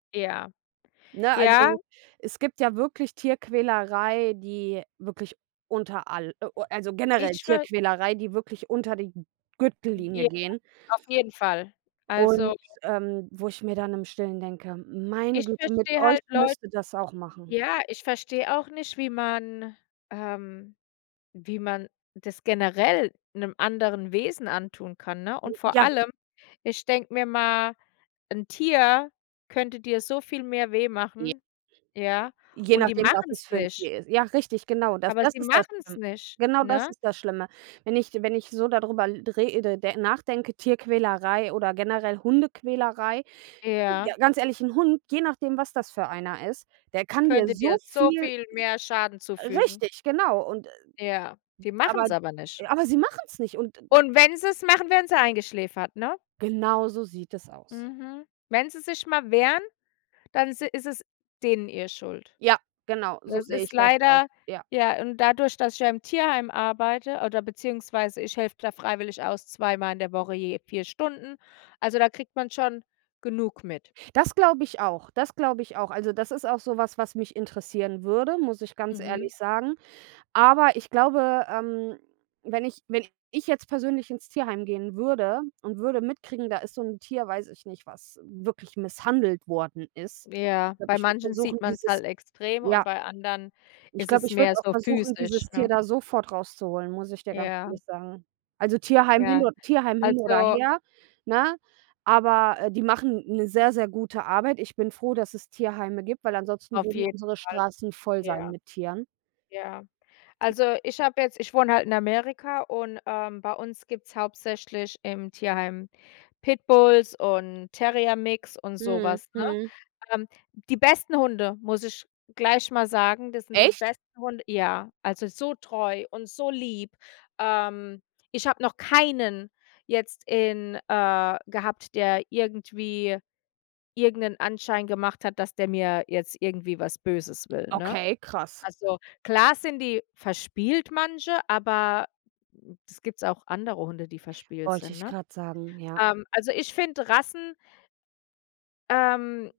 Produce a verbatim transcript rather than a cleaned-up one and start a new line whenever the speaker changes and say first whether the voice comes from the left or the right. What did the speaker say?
left: Ja.
right: Ne, also,
left: Ja.
right: es gibt ja wirklich Tierquälerei, die wirklich unter all äh, äh, also generell
left: Ich will
right: Tierquälerei, die wirklich unter die G Gürtellinie
left: [unintelligible]
right: gehen.
left: Auf jeden Fall.
right: Und,
left: Also
right: ähm, wo ich mir dann im Stillen denke: „Meine
left: Ich
right: Güte, mit
left: verstehe
right: euch
left: halt Leu
right: müsste das auch machen."
left: ja, ich verstehe auch nicht, wie man ähm, wie man das generell 'nem anderen Wesen antun kann, ne?
right: Hm,
left: Und vor
right: ja.
left: allem, ich denke mir mal:” 'N Tier könnte dir so viel mehr weh
right: Je
left: machen," ja?
right: Je
left: Und die
right: nachdem, was
left: machen's
right: es fürn
left: nicht.
right: Tier ist. Ja, richtig, genau. Das
left: Aber
right: das
left: sie
right: ist das,
left: machen's
right: ähm
left: nicht,
right: genau das
left: ne?
right: ist das Schlimme. Wenn ich wenn ich so da drüber l rede de nachdenke, Tierquälerei oder generell Hundequälerei. J
left: Ja.
right: Ja, ganz ehrlich, 'n Hund, je nachdem, was das für einer ist, der kann dir
left: Könnte
right: so
left: dir so
right: viel
left: viel mehr Schaden
right: j
left: zufügen.
right: Richtig, genau! Und, äh,
left: Ja,
right: d
left: die
right: aber
left: machen's aber nicht.
right: aber sie machen's nicht und d
left: Und wenn sie's machen, werden sie eingeschläfert, ne?
right: Genau so sieht es aus.
left: Mhm. Wenn sie sich mal wehren, dann si ist es denen ihr Schuld.
right: Ja, genau, so
left: Das
right: sehe
left: ist
right: ich das aus.
left: leider
right: Ja.
left: ja, und dadurch, dass ich ja im Tierheim arbeite oder beziehungsweise ich helfe da freiwillig aus zweimal in der Woche je vier Stunden. Also, da kriegt man schon genug mit.
right: Das glaube ich auch. Das glaube ich auch. Also, das ist auch so was, was mich interessieren würde, muss ich ganz
left: Mhm.
right: ehrlich sagen. Aber ich glaube, ähm, wenn ich wenn ich jetzt persönlich ins Tierheim gehen würde und würde mitkriegen, da ist so 'n Tier, weiß ich nicht, was w wirklich misshandelt worden ist.
left: Ja,
right: Ich glaube,
left: bei
right: ich würde
left: manchen
right: versuchen,
left: sieht man's
right: dieses
left: halt extrem und
right: ja.
left: bei anderen
right: Ich
left: ist
right: glaube,
left: es
right: ich
left: mehr
right: würde auch
left: so
right: versuchen,
left: physisch,
right: dieses Tier
left: ne?
right: da sofort rauszuholen, muss ich dir ganz
left: Ja.
right: ehrlich sagen. Also, Tierheim hin
left: Ja.
right: o Tierheim hin oder
left: Also
right: her, ne? Aber, äh, die machen 'ne sehr, sehr gute Arbeit. Ich bin froh, dass es Tierheime gibt, weil ansonsten
left: Auf
right: würden
left: jeden
right: unsere
left: Fall,
right: Straßen voll sein
left: ja.
right: mit Tieren.
left: Ja. Also, ich habe jetzt ich wohne halt in Amerika und, ähm, bei uns gibt's hauptsächlich im Tierheim Pitbulls und Terrier Mix und so
right: Mhm,
left: was, ne?
right: mhm.
left: Ähm, die besten Hunde, muss ich gleich mal sagen, das sind die
right: Echt?
left: besten Hunde ja, also, so treu und so lieb, ähm, ich habe noch keinen jetzt in äh, gehabt, der irgendwie irgend 'nen Anschein gemacht hat, dass der mir jetzt irgendwie was Böses will, ne?
right: Okay, krass.
left: Also, klar sind die verspielt manche, aber d das gibt's auch andere Hunde, die verspielt
right: Wollte
left: sind,
right: ich
left: ne?
right: grad sagen, ja.
left: Ähm, also ich finde Rassen Ähm.